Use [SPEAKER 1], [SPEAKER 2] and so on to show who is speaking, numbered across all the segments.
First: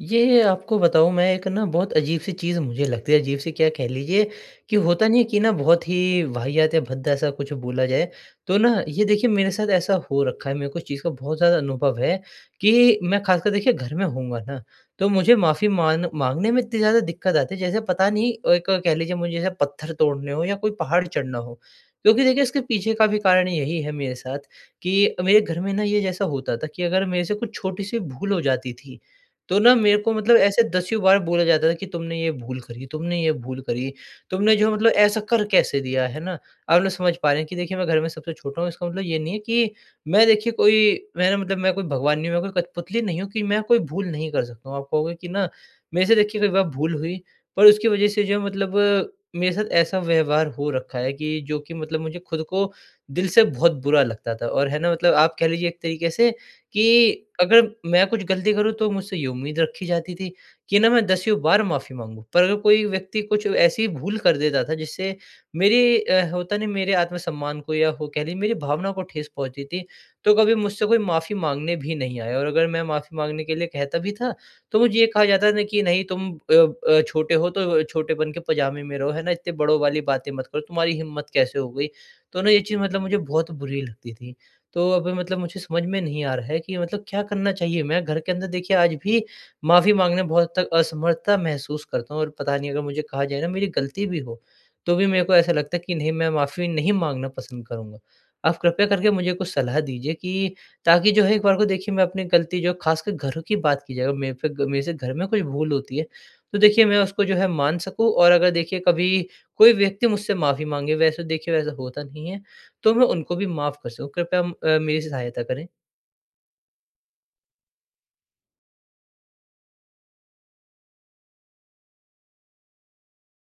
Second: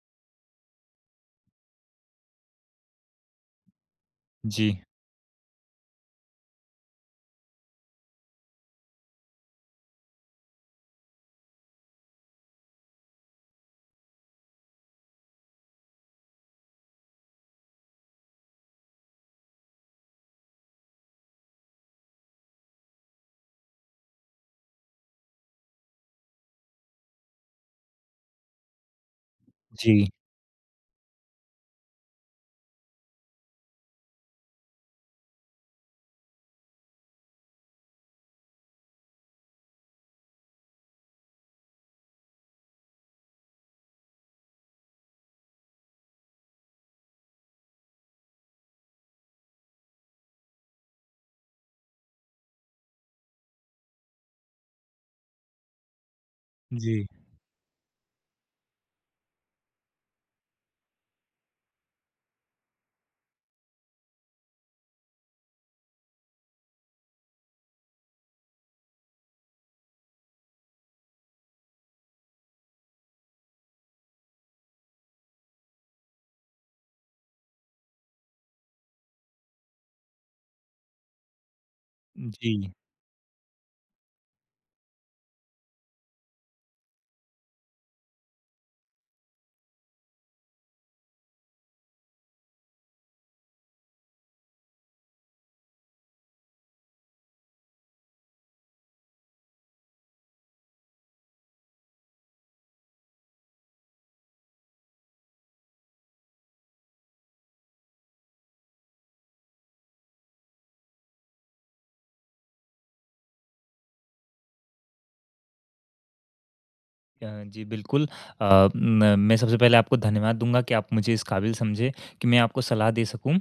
[SPEAKER 1] ये आपको बताऊँ, मैं एक ना बहुत अजीब-सी चीज़ मुझे लगती है। अजीब-सी क्या कह लीजिए कि
[SPEAKER 2] जी।
[SPEAKER 1] होता नहीं है कि ना, बहुत ही वाहियात या भद्दा-सा कुछ बोला जाए, तो ना, ये देखिए, मेरे साथ ऐसा हो रखा है। मेरे को इस चीज़ का बहुत ज़्यादा अनुभव है कि मैं खासकर, देखिए, घर में होऊँगा ना, तो मुझे माफ़ी मान माँगने में इतनी ज़्यादा दिक्कत आती है, जैसे पता नहीं, एक कह लीजिए, मुझे जैसे पत्थर तोड़ने हों या कोई पहाड़ चढ़ना हो। क्योंकि देखिए, इसके पीछे का भी कारण यही है मेरे साथ कि मेरे घर में ना, ये जैसा होता था कि अगर मेरे से कुछ छोटी-सी भूल हो जाती थी, तो ना मेरे
[SPEAKER 2] जी।
[SPEAKER 1] को मतलब ऐसे दसियों बार बोला जाता था कि, "तुमने ये भूल करी, तुमने ये भूल करी। तुमने जो है, मतलब ऐसा कर कैसे दिया?" है ना? आप लोग समझ पा रहे हैं कि देखिए, मैं घर में सबसे छोटा हूँ, इसका मतलब ये नहीं है कि मैं देखिए, कोई मैं ना मतलब मैं कोई भगवान नहीं हूँ, मैं कोई कठपुतली नहीं हूँ कि मैं कोई भूल नहीं कर सकता हूँ। आप कहोगे कि ना, मेरे से देखिए कई बार भूल हुई, पर उसकी वजह से जो है, मतलब मेरे साथ ऐसा व्यवहार हो रखा है कि जो कि मतलब मुझे खुद को दिल से बहुत बुरा लगता था और है ना, मतलब आप कह लीजिए एक तरीके से
[SPEAKER 2] जी।
[SPEAKER 1] कि अगर मैं कुछ गलती करूँ, तो मुझसे ये उम्मीद रखी जाती थी कि ना, मैं दसियों बार माफ़ी माँगूँ। पर अगर कोई व्यक्ति कुछ ऐसी भूल कर देता था, जिससे मेरी अ, होता नहीं, मेरे आत्मसम्मान को या हो कह लीजिए, मेरी भावनाओं को ठेस पहुँचती थी, तो कभी मुझसे कोई माफ़ी माँगने भी नहीं आया और अगर मैं माफ़ी माँगने के लिए कहता भी था, तो मुझे ये कहा जाता था कि, "नहीं, तुम अ अ, छोटे हो, तो छोटेपन के पजामे में रहो।" है ना? "इतने बड़ों वाली बातें मत करो। तुम्हारी हिम्मत कैसे हो गई?" तो ना, ये
[SPEAKER 2] जी।
[SPEAKER 1] चीज़ मतलब मुझे बहुत बुरी लगती थी। तो अभी मतलब मुझे समझ में नहीं आ रहा है कि मतलब क्या करना चाहिए। मैं घर के अंदर, देखिए, आज भी माफ़ी माँगने में बहुत हद तक असमर्थता महसूस करता हूँ और पता नहीं, अगर मुझे कहा जाए ना, मेरी गलती भी हो, तो भी मेरे को ऐसा लगता है कि नहीं, मैं माफ़ी नहीं माँगना पसंद करूँगा। आप कृपया करके मुझे कुछ सलाह दीजिए कि ताकि जो है, एक बार को देखिए, मैं अपनी गलती जो है, खासकर घरों की बात की जाए, अगर मेरे पे ग मेरे से घर में कुछ भूल होती है, तो देखिए, मैं उसको जो है, मान सकूँ और अगर देखिए, कभी कोई व्यक्ति मुझसे माफ़ी माँगे, वैसे देखिए वैसा होता नहीं है, तो मैं उनको भी माफ़ कर सकूँ। कृपया म अ, मेरी सी सहायता करें।
[SPEAKER 2] अ, जी, बिल्कुल। अ, म मैं सबसे पहले आपको धन्यवाद दूँगा कि आप मुझे इस क़ाबिल समझे कि मैं आपको सलाह दे सकूँ।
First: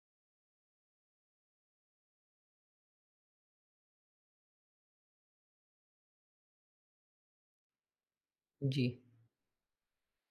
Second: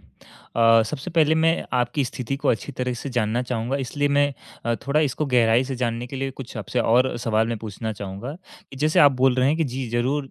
[SPEAKER 2] अ, सबसे पहले मैं आपकी स्थिति को अच्छी तरह से जानना चाहूँगा इसलिए मैं अ, थोड़ा इसको गहराई से जानने के लिए कुछ आपसे और सवाल मैं पूछना चाहूँगा, कि
[SPEAKER 1] जी।
[SPEAKER 2] जैसे आप बोल रहे हैं कि जी ज़रूर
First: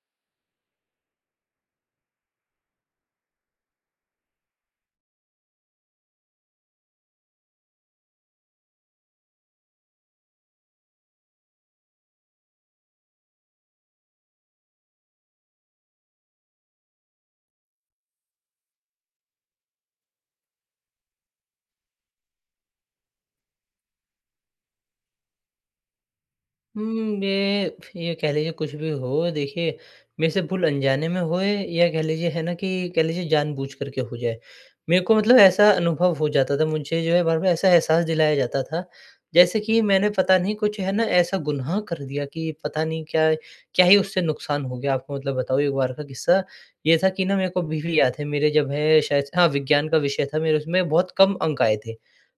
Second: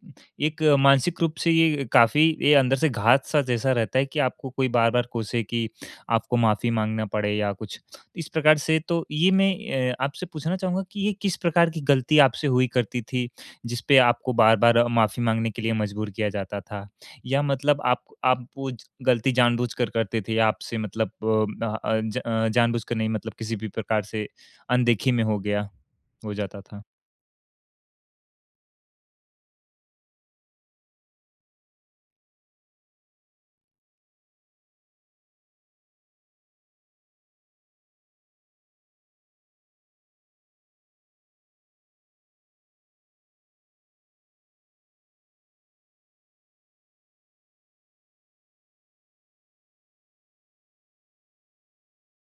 [SPEAKER 2] एक मानसिक रूप से ये काफ़ी ये अंदर से घात-सा जैसा रहता है कि आपको कोई बार-बार कोसे, कि आपको माफ़ी माँगना पड़े या कुछ। इस प्रकार से तो ये मैं अ, आपसे पूछना चाहूँगा कि ये किस प्रकार की गलती आपसे हुई करती थी, जिसपे आपको बार-बार माफ़ी माँगने के लिए मज़बूर किया जाता था? या मतलब आप आप वो गलती जानबूझकर करते थे? या आपसे मतलब प अ अंज अं जानबूझकर नहीं मतलब किसी भी प्रकार से अनदेखी में हो गया हो जाता था?
[SPEAKER 1] उम्म, मे फ ये कह लीजिए कुछ भी हो, देखिए मेरे से भूल अनजाने में होए या कह लीजिए है ना, कि कह लीजिए जानबूझ कर के हो जाए। मेरे को मतलब ऐसा अनुभव हो जाता था मुझे जो है बार-बार ऐसा एहसास दिलाया जाता था, जैसे कि मैंने पता नहीं कुछ है ना ऐसा गुनाह कर दिया कि पता नहीं क्या, क्या ही उससे नुकसान हो गया, आपको मतलब बताऊँ एक बार का किस्सा। ये था कि ना मेरे को अभी भी याद है, मेरे जब है शायद हाँ, विज्ञान का विषय था मेरे उसमें बहुत कम अंक आए थे।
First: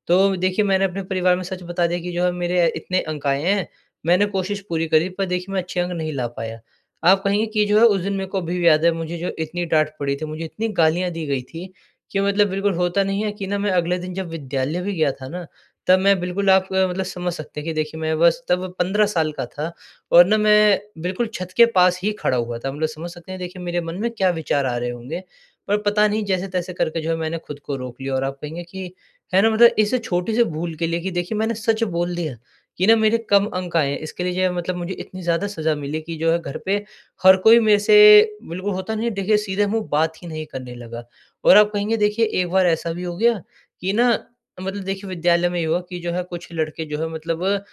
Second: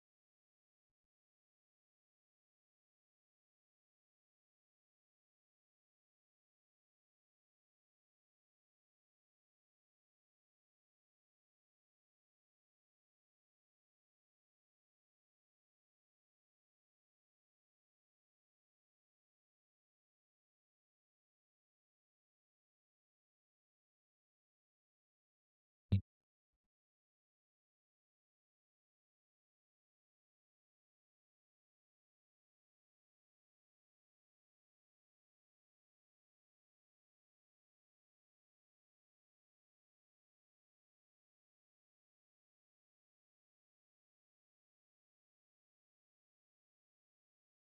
[SPEAKER 1] तो देखिए मैंने अपने परिवार में सच बता दिया कि जो है मेरे इतने अंक आए हैं, मैंने कोशिश पूरी करी पर देखिए मैं अच्छे अंक नहीं ला पाया। आप कहेंगे कि जो है उस दिन मेरे को अभी भी याद है मुझे जो इतनी डाँट पड़ी थी, मुझे इतनी गालियाँ दी गई थीं, कि मतलब बिल्कुल होता नहीं है कि ना मैं अगले दिन जब विद्यालय भी गया था ना तब मैं बिल्कुल आप अ, मतलब समझ सकते हैं कि देखिए मैं बस तब 15 साल का था और ना मैं बिल्कुल छत के पास ही खड़ा हुआ था। मतलब समझ सकते हैं देखिए मेरे मन में क्या विचार आ रहे होंगे, पर पता नहीं जैसे-तैसे करके जो है मैंने खुद को रोक लिया। और आप कहेंगे कि, है ना मतलब इस छोटी सी भूल के लिए कि देखिए मैंने सच बोल दिया कि ना मेरे कम अंक आए हैं, इसके लिए जो है मतलब मुझे इतनी ज़्यादा सज़ा मिली कि जो है घर पे हर कोई मेरे से बिल्कुल होता नहीं है देखिए सीधे मुँह बात ही नहीं करने लगा। और आप कहेंगे देखिए एक बार ऐसा भी हो गया, कि ना मतलब देखिए विद्यालय में ये हुआ कि जो है कुछ लड़के जो है मतलब अ,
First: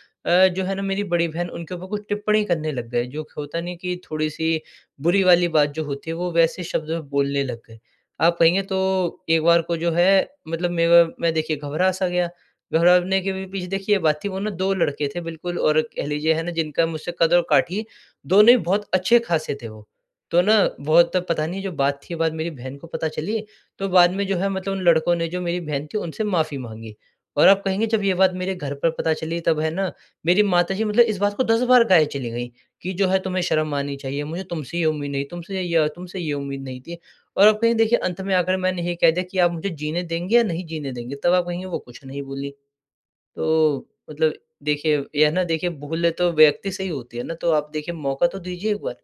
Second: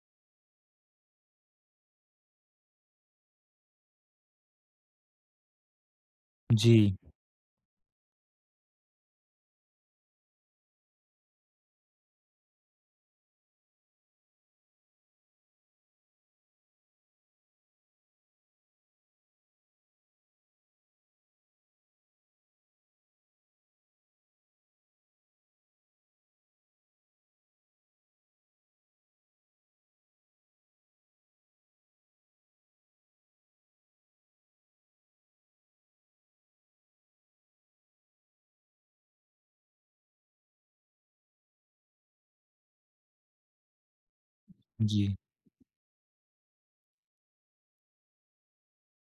[SPEAKER 1] जो है न मेरी बड़ी बहन उनके ऊपर कुछ टिप्पणी करने लग गए। जो की होता नहीं कि थोड़ी सी बुरी वाली बात जो होती है, वो वैसे शब्द
[SPEAKER 2] जी।
[SPEAKER 1] में बोलने लग गए। आप कहेंगे तो एक बार को जो है मतलब मेरा मैं देखिए घबरा सा गया, घबराने के भी पीछे देखिए ये बात थी वो ना दो लड़के थे बिल्कुल और कह लीजिए है ना जिनका मुझसे कद और काठी दोनों ही बहुत अच्छे खासे थे वो। तो ना बहुत तब पता नहीं जो बात थी बाद मेरी बहन को पता चली, तो बाद में जो है मतलब उन लडकों ने जो मेरी बहन थी उनसे माफ़ी माँगी। और आप कहेंगे जब ये बात मेरे घर पर पता चली तब है ना, मेरी माता जी मतलब इस बात को 10 बार गाये चली गई कि जो है तुम्हें शर्म आनी चाहिए, मुझे तुमसे ये उम्मीद नहीं, तुमसे य तुमसे ये उम्मीद नहीं थी। और अब कहेंगे देखिए अंत में आकर मैंने ये कह दिया कि आप मुझे जीने देंगे या नहीं जीने देंगे, तब आप कहेंगे वो कुछ नहीं बोलीं। तो मतलब देखिए
[SPEAKER 2] जी।
[SPEAKER 1] ये है ना देखिए भूल तो व्यक्ति से ही होती है ना, तो आप देखिए मौक़ा तो दीजिए एक बार।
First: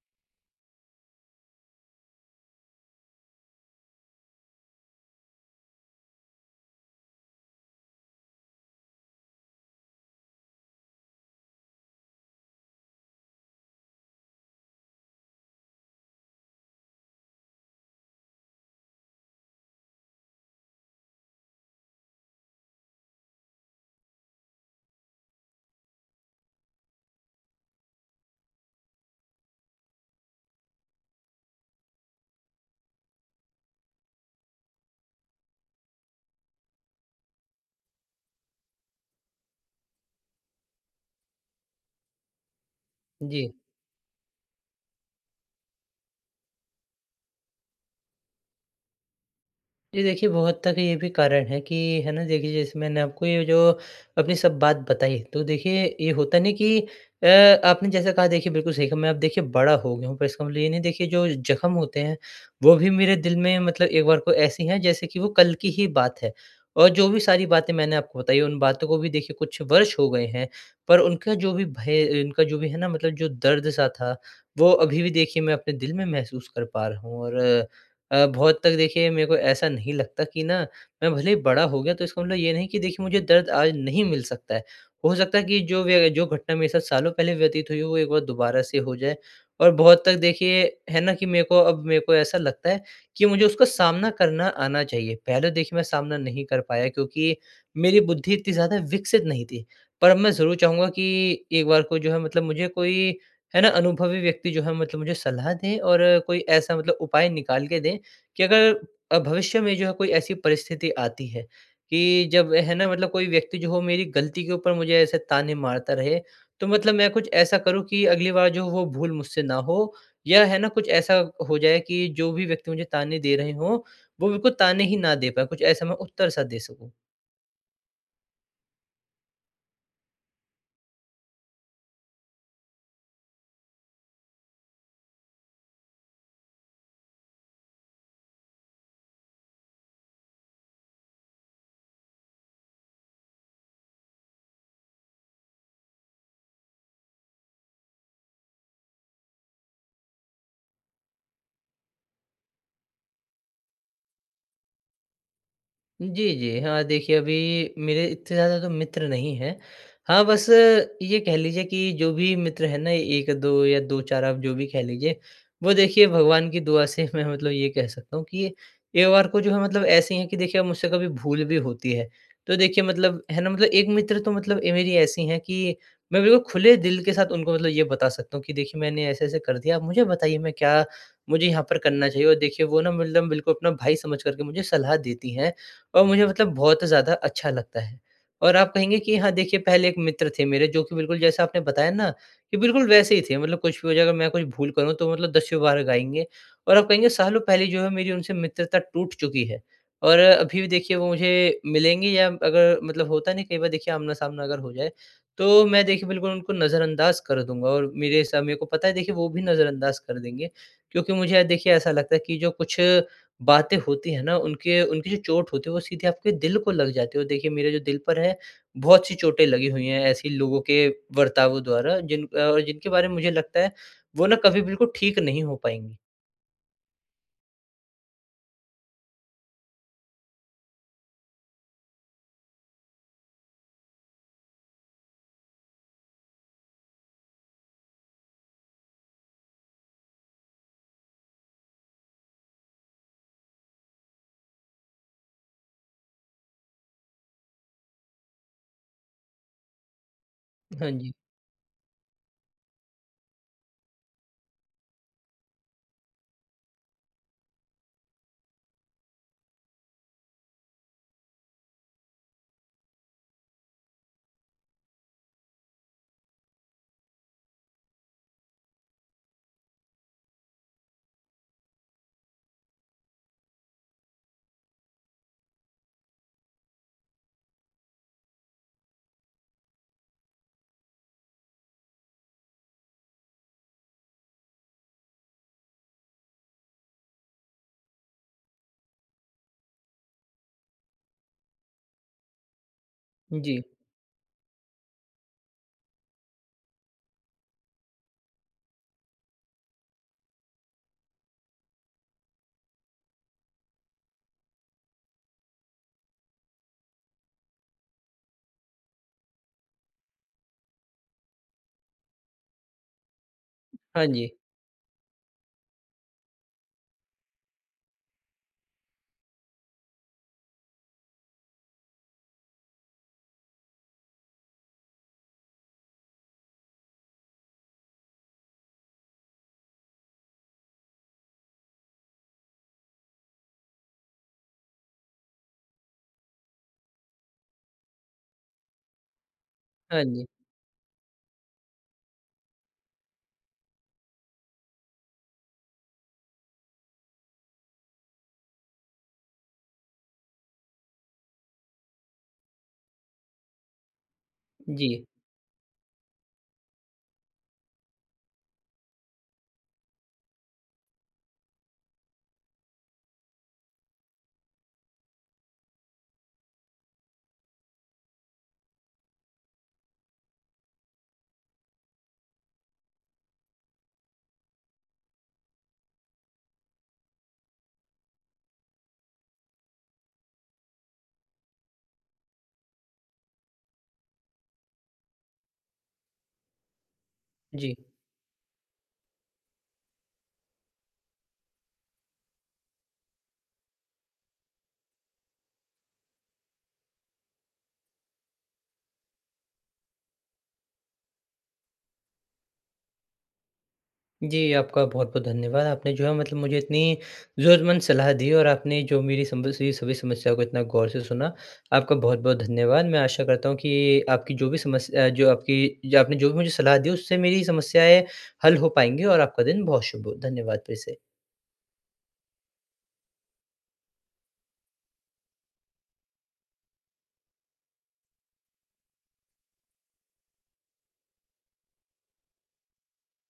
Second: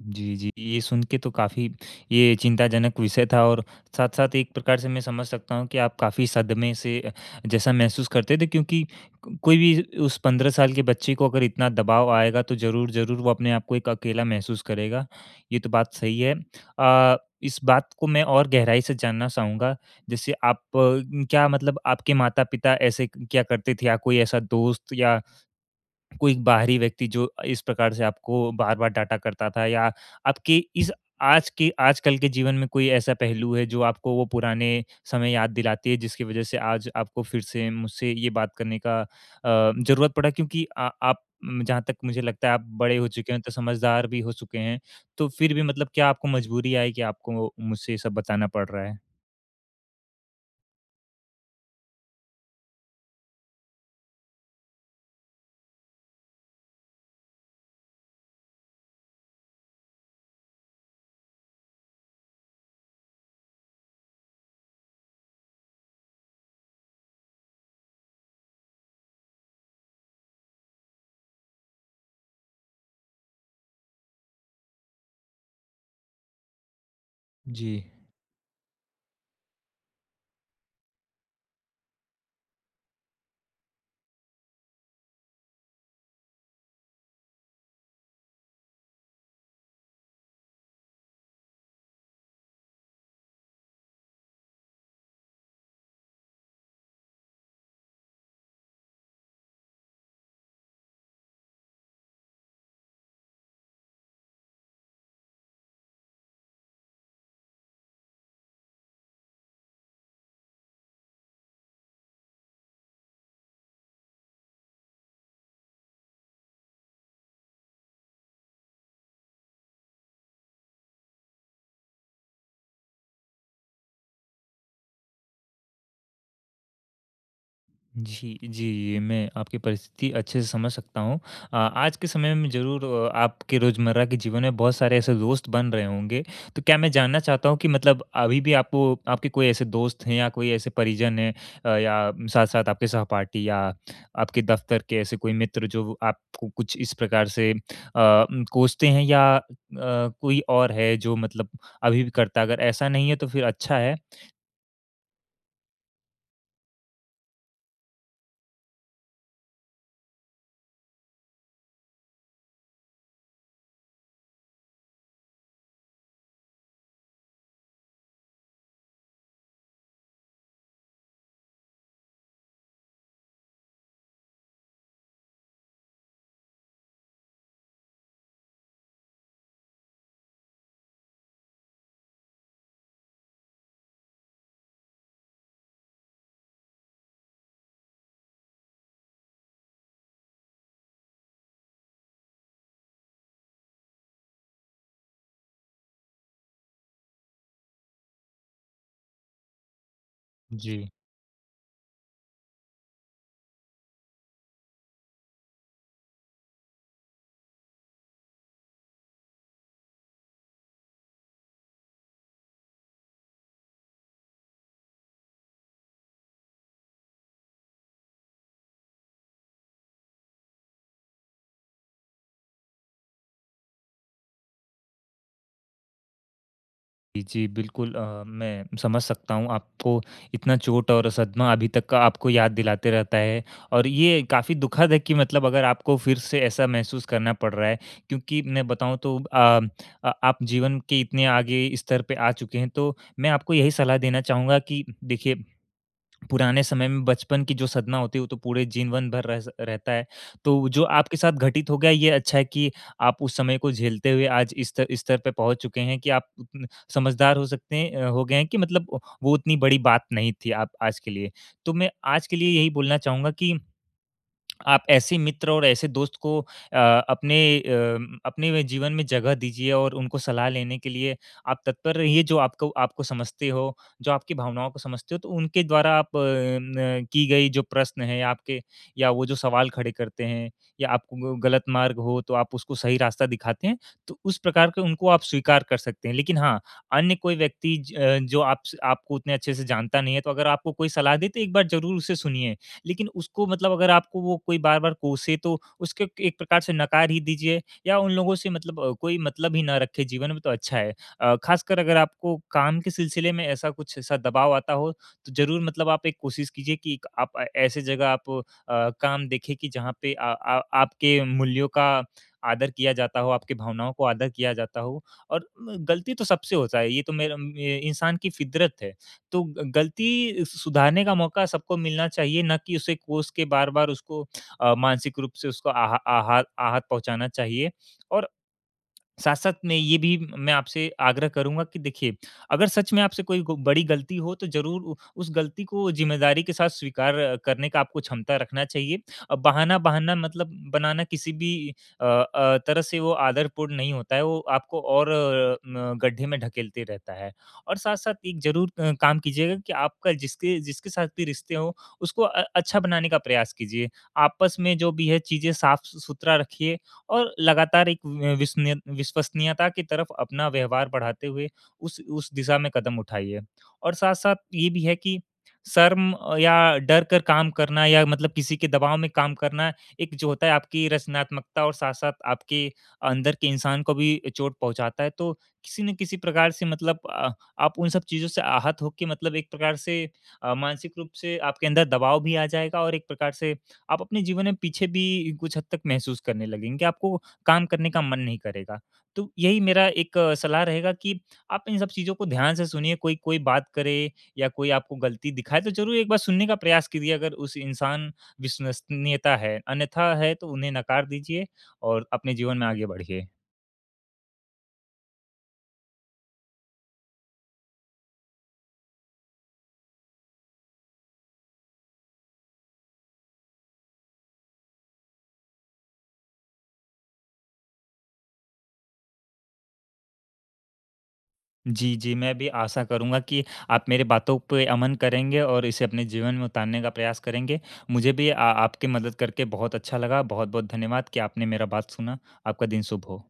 [SPEAKER 2] जी, जी ये सुन के तो काफ़ी ये चिंताजनक विषय था और साथ-साथ एक प्रकार से मैं समझ सकता हूँ कि आप काफ़ी सदमे से जैसा महसूस करते थे क्योंकि को कोई भी उस 15 साल के बच्चे को अगर इतना दबाव आएगा तो ज़रूर-ज़रूर वो अपने आप को एक अकेला महसूस करेगा, ये तो बात सही है। अ, इस बात को मैं और गहराई से जानना चाहूँगा जैसे आप क्या मतलब आपके माता-पिता ऐसे क्या करते थे या कोई ऐसा दोस्त या कोई बाहरी व्यक्ति जो इस प्रकार से आपको बार-बार डांटा करता था या आपकी इस आज के आजकल के जीवन में कोई ऐसा पहलू है जो आपको वो पुराने समय याद दिलाती है? जिसकी वजह से आज आपको फिर से मुझसे ये बात करने का अ, ज़रूरत पड़ा क्योंकि अ, आप जहाँ तक मुझे लगता है आप बड़े हो चुके हैं तो
[SPEAKER 1] जी।
[SPEAKER 2] समझदार भी हो चुके हैं। तो फिर भी मतलब क्या आपको मजबूरी आई की आपको मुझसे ये सब बताना पड़ रहा है?
[SPEAKER 1] ये देखिए, बहुत तक अभी ये भी कारण है कि है ना देखिए जैसे मैंने आपको ये जो अपनी सब बात बताई तो देखिए ये होता नहीं कि अ, आपने जैसा कहा देखिए बिल्कुल सही कहा मैं अब देखिए बड़ा हो गया हूँ। पर इसका मतलब ये नहीं देखिए जो ज़ख्म होते हैं वो भी मेरे दिल में मतलब एक बार कोई ऐसी हैं जैसे कि वो कल की ही बात है। और जो भी सारी बातें मैंने आपको बताई उन बातों को भी देखिए कुछ वर्ष हो गए हैं। पर उनका जो भी भय अ, उनका जो भी है ना मतलब जो दर्द-सा था वो अभी भी देखिए मैं अपने दिल में महसूस कर पा रहा हूँ। और
[SPEAKER 2] जी।
[SPEAKER 1] अ, बहुत तक देखिए मेरे को ऐसा नहीं लगता कि न मैं भले ही बड़ा हो गया तो इसका मतलब ये नहीं कि देखिए मुझे दर्द आज नहीं मिल सकता है। हो सकता है कि जो व्यय जो घटना मेरे साथ सालों पहले व्यतीत हुई है वो एक बार दोबारा से हो जाए। और बहुत तक देखिए है न कि मेरे को अब मेरे को ऐसा लगता है कि मुझे उसका सामना करना आना चाहिए। पहले देखिए मैं सामना नहीं कर पाया क्योंकि मेरी बुद्धि इतनी ज़्यादा विकसित नहीं थी। पर अब मैं ज़रूर चाहूँगा कि एक बार कोई जो है मतलब मुझे कोई है न अनुभवी व्यक्ति जो है मतलब मुझे सलाह दें। और कोई ऐसा मतलब उपाय निकाल के दें कि अगर भविष्य में जो है कोई ऐसी परिस्थिति आती है कि जब है न मतलब कोई व्यक्ति जो हो मेरी गलती के ऊपर मुझे ऐसे ताने मारता रहे। तो मतलब मैं कुछ ऐसा करूँ कि अगली बार जो वो भूल मुझसे न हो या है न कुछ ऐसा हो जाए कि जो भी व्यक्ति मुझे ताने दे रहे हो वो मेरे को ताने ही न दे पाएँ कुछ ऐसा मैं उत्तर-सा दे सकूँ।
[SPEAKER 2] जी, जी, मैं आपकी परिस्थिति अच्छे से समझ सकता हूँ। अ, आज के समय में ज़रूर आपके रोज़मर्रा के जीवन में बहुत सारे ऐसे दोस्त बन रहे होंगे। तो क्या मैं जानना चाहता हूँ कि मतलब अभी भी आप आपके कोई ऐसे दोस्त हैं या कोई ऐसे परिजन हैं अ, या साथ-साथ आपके सहपाठी या आपके दफ़्तर के ऐसे कोई मित्र, जो व आपको कुछ इस प्रकार से अम, कोसते हैं या अ, कोई और है, जो मतलब अभी भी करता है? अगर ऐसा नहीं है, तो फिर अच्छा है।
[SPEAKER 1] जी, जी। हाँ, देखिए, अभी मेरे इतने ज़्यादा तो मित्र नहीं है। हाँ, बस अ, ये कह लीजिए कि जो भी मित्र है ना, 1-2 या 2-4, आप जो भी कह लीजिए, वो देखिए भगवान की दुआ से मैं मतलब ये कह सकता हूँ कि ये एक बार को जो है, मतलब ऐसी हैं कि देखिए, अब मुझसे कभी भूल भी होती है, तो देखिए, मतलब है ना, मतलब एक मित्र तो मतलब ए मेरी ऐसी हैं कि मैं बिल्कुल खुले दिल के साथ उनको मतलब ये बता सकता हूँ कि, "देखिए, मैंने ऐसे-ऐसे कर दिया, अब मुझे बताइए, मैं क्या मुझे यहाँ पर करना चाहिए?" और देखिए, वो ना मतलब बिल्कुल अपना भाई समझ कर के मुझे सलाह देती हैं और मुझे मतलब बहुत ज़्यादा अच्छा लगता है और आप कहेंगे कि हाँ, देखिए, पहले एक मित्र थे मेरे, जो कि बिल्कुल जैसा आपने बताया ना, कि बिल्कुल वैसे ही थे। मतलब कुछ भी हो जाए, अगर मैं कुछ भूल करूँ, तो मतलब दसियों बार गाएँगे और आप कहेंगे सालों पहले जो है, मेरी उनसे मित्रता टूट चुकी है और अभी भी
[SPEAKER 2] जी।
[SPEAKER 1] देखिए, वो मुझे मिलेंगे या अगर मतलब होता है ना, कई बार देखिए आमना-सामना अगर हो जाए, तो मैं, देखिए, बिल्कुल उनको नज़रअंदाज़ कर दूँगा और मेरे सा मेरे को पता है, देखिये, वो भी नज़रअंदाज़ कर देंगे। क्योंकि मुझे अ, देखिये, ऐसा लगता है कि जो कुछ बातें होती हैं ना, उनके उनकी जो चोट होती है, वो सीधे आपके दिल को लग जाती है और देखिए, मेरे जो दिल पर है, बहुत-सी चोटे लगी हुई हैं ऐसी लोगों के बर्तावों द्वारा, जिन अ, जिनके बारे में मुझे लगता है, वो ना कभी बिल्कुल ठीक नहीं हो पाएँगी।
[SPEAKER 2] जी, जी। बिल्कुल अ, मैं समझ सकता हूँ आपको। इतना चोट और सदमा अभी तक का आपको याद दिलाते रहता है और ये काफ़ी दुखद है कि मतलब अगर आपको फिर से ऐसा महसूस करना पड़ रहा है, क्योंकि मैं बताऊँ, तो अ अ, आप जीवन के इतने आगे स्तर पे आ चुके हैं, तो मैं आपको यही सलाह देना चाहूँगा कि देखिए, पुराने समय में बचपन की जो सदमा होती है, वो तो पूरे जीवन भर रहता स रहता है। तो जो
[SPEAKER 1] हाँ जी।
[SPEAKER 2] आपके साथ घटित हो गया, ये अच्छा है कि आप उस समय को झेलते हुए, आज इस स्तर इस स्तर पे पहुँच चुके हैं कि आप समझदार हो सकते हैं अ, हो गए हैं कि मतलब वो उतनी बड़ी बात नहीं थी आप आज के लिए। तो मैं आज के लिए यही बोलना चाहूँगा कि आप ऐसी मित्र और ऐसे दोस्त को अ, अपने अ, अपने वे जीवन में जगह दीजिए और उनको सलाह लेने के लिए आप तत्पर रहिए, जो आपको आपको समझती हो, जो आपकी भावनाओं को समझते हों, तो उनके द्वारा आप न की गई जो प्रश्न है आपके या वो जो सवाल खड़े करते हैं या आपको ग गलत मार्ग हो, तो आप उसको सही रास्ता दिखाते हैं, तो उस प्रकार का उनको आप स्वीकार कर सकते हैं। लेकिन हाँ, अन्य कोई व्यक्ति ज जो आप से आपको उतने अच्छे से जानता नहीं है, तो अगर आपको कोई सलाह दे, तो एक बार ज़रूर उसे सुनिए। लेकिन उसको
[SPEAKER 1] जी।
[SPEAKER 2] मतलब अगर आपको वो कोई बार-बार कोसे, तो उसको एक प्रकार से नकार ही दीजिए या उन लोगों से मतलब कोई मतलब ही ना रखें जीवन में, तो अच्छा है। अ, ख़ासकर अगर आपको काम के सिलसिले में ऐसा कुछ ऐसा दबाव आता हो, तो ज़रूर मतलब आप एक कोशिश कीजिए कि एक आप अ, ऐसी जगह आप अ, काम देखें कि जहाँ पे आ आ आपके मूल्यों का आदर किया जाता हो, आपकी भावनाओं को
[SPEAKER 1] हाँ
[SPEAKER 2] आदर
[SPEAKER 1] जी।
[SPEAKER 2] किया जाता हो और म गलती तो सबसे होता है, ये तो मेरा ये इंसान की फ़ितरत है। तो ग गलती सु सुधारने का मौका सबको मिलना चाहिए, ना कि उसे कोस के बार-बार उसको अ, मानसिक रूप से उसको आह आहात आहत पहुँचाना चाहिए और साथ-साथ में ये भी मैं आपसे आग्रह करूँगा कि देखिए, अगर सच में आपसे कोई को बड़ी गलती हो, तो ज़रूर उ उस गलती को ज़िम्मेदारी के साथ स्वीकार करने का आपको क्षमता रखना चाहिए। अ, बहाना
[SPEAKER 1] हाँ
[SPEAKER 2] बहाना
[SPEAKER 1] जी।
[SPEAKER 2] मतलब बनाना किसी भी अ अ, तरह से वो आदरपूर्ण नहीं होता है, वो आपको और अ, न गड्ढे में ढकेलते रहता है और साथ-साथ एक ज़रूर अ, काम कीजिएगा कि आपका जिसके जिसके साथ भी रिश्ते हों, उसको अ, अच्छा बनाने का प्रयास कीजिए। आपस में जो
[SPEAKER 1] जी।
[SPEAKER 2] भी है, चीज़ें साफ़ सु सुथरा रखिए और लगातार एक अ, विशनीय विश्वसनीयता की तरफ अपना व्यवहार बढ़ाते हुए, उस उस दिशा में कदम उठाइए। और साथ-साथ ये भी है कि शर्म अ, या डर कर काम करना या मतलब किसी के दबाव में काम करना, एक जो होता है, आपकी रचनात्मकता और साथ-साथ आपके अंदर के इंसान को भी ए चोट पहुँचाता है, तो किसी न किसी प्रकार से मतलब अ, आप उन सब चीज़ों से आहत हो के मतलब एक प्रकार से अ, मानसिक रूप से आपके अंदर दबाव भी आ जाएगा। और एक प्रकार से आप अपने जीवन में पीछे भी कुछ हद तक महसूस करने लगेंगे कि आपको काम
[SPEAKER 1] जी।
[SPEAKER 2] करने का मन नहीं करेगा। तो यही मेरा एक सलाह रहेगा कि आप इन सब चीज़ों को ध्यान से सुनिए, कोई कोई बात करे या कोई आपको गलती दिखाए, तो ज़रूर एक बार सुनने का प्रयास कीजिए, अगर उस इंसान विश्वसनीयता है। अन्यथा है, तो उन्हें नकार दीजिए और अपने जीवन में आगे बढ़िए।
[SPEAKER 1] जी, आपका बहुत-बहुत धन्यवाद। आपने जो है, मतलब मुझे इतनी ज़रूरतमंद सलाह दी और आपने जो मेरी सिम्पल सी सभी समस्याओं को इतना गौर से सुना, आपका बहुत-बहुत धन्यवाद। मैं आशा करता हूँ कि आपकी जो भी समस अ, जो आपकी जो आपने जो भी मुझे सलाह दी, उससे मेरी समस्याएँ हल हो पाएँगी और आपका दिन बहुत शुभ हो। धन्यवाद फिर से।
[SPEAKER 2] जी, जी। मैं भी आशा करूँगा कि आप मेरी बातों पे अमन करेंगे और इसे अपने जीवन में उतारने का प्रयास करेंगे। मुझे भी अ, आपकी मदद करके बहुत अच्छा लगा। बहुत-बहुत धन्यवाद कि आपने मेरा बात सुना। आपका दिन शुभ हो।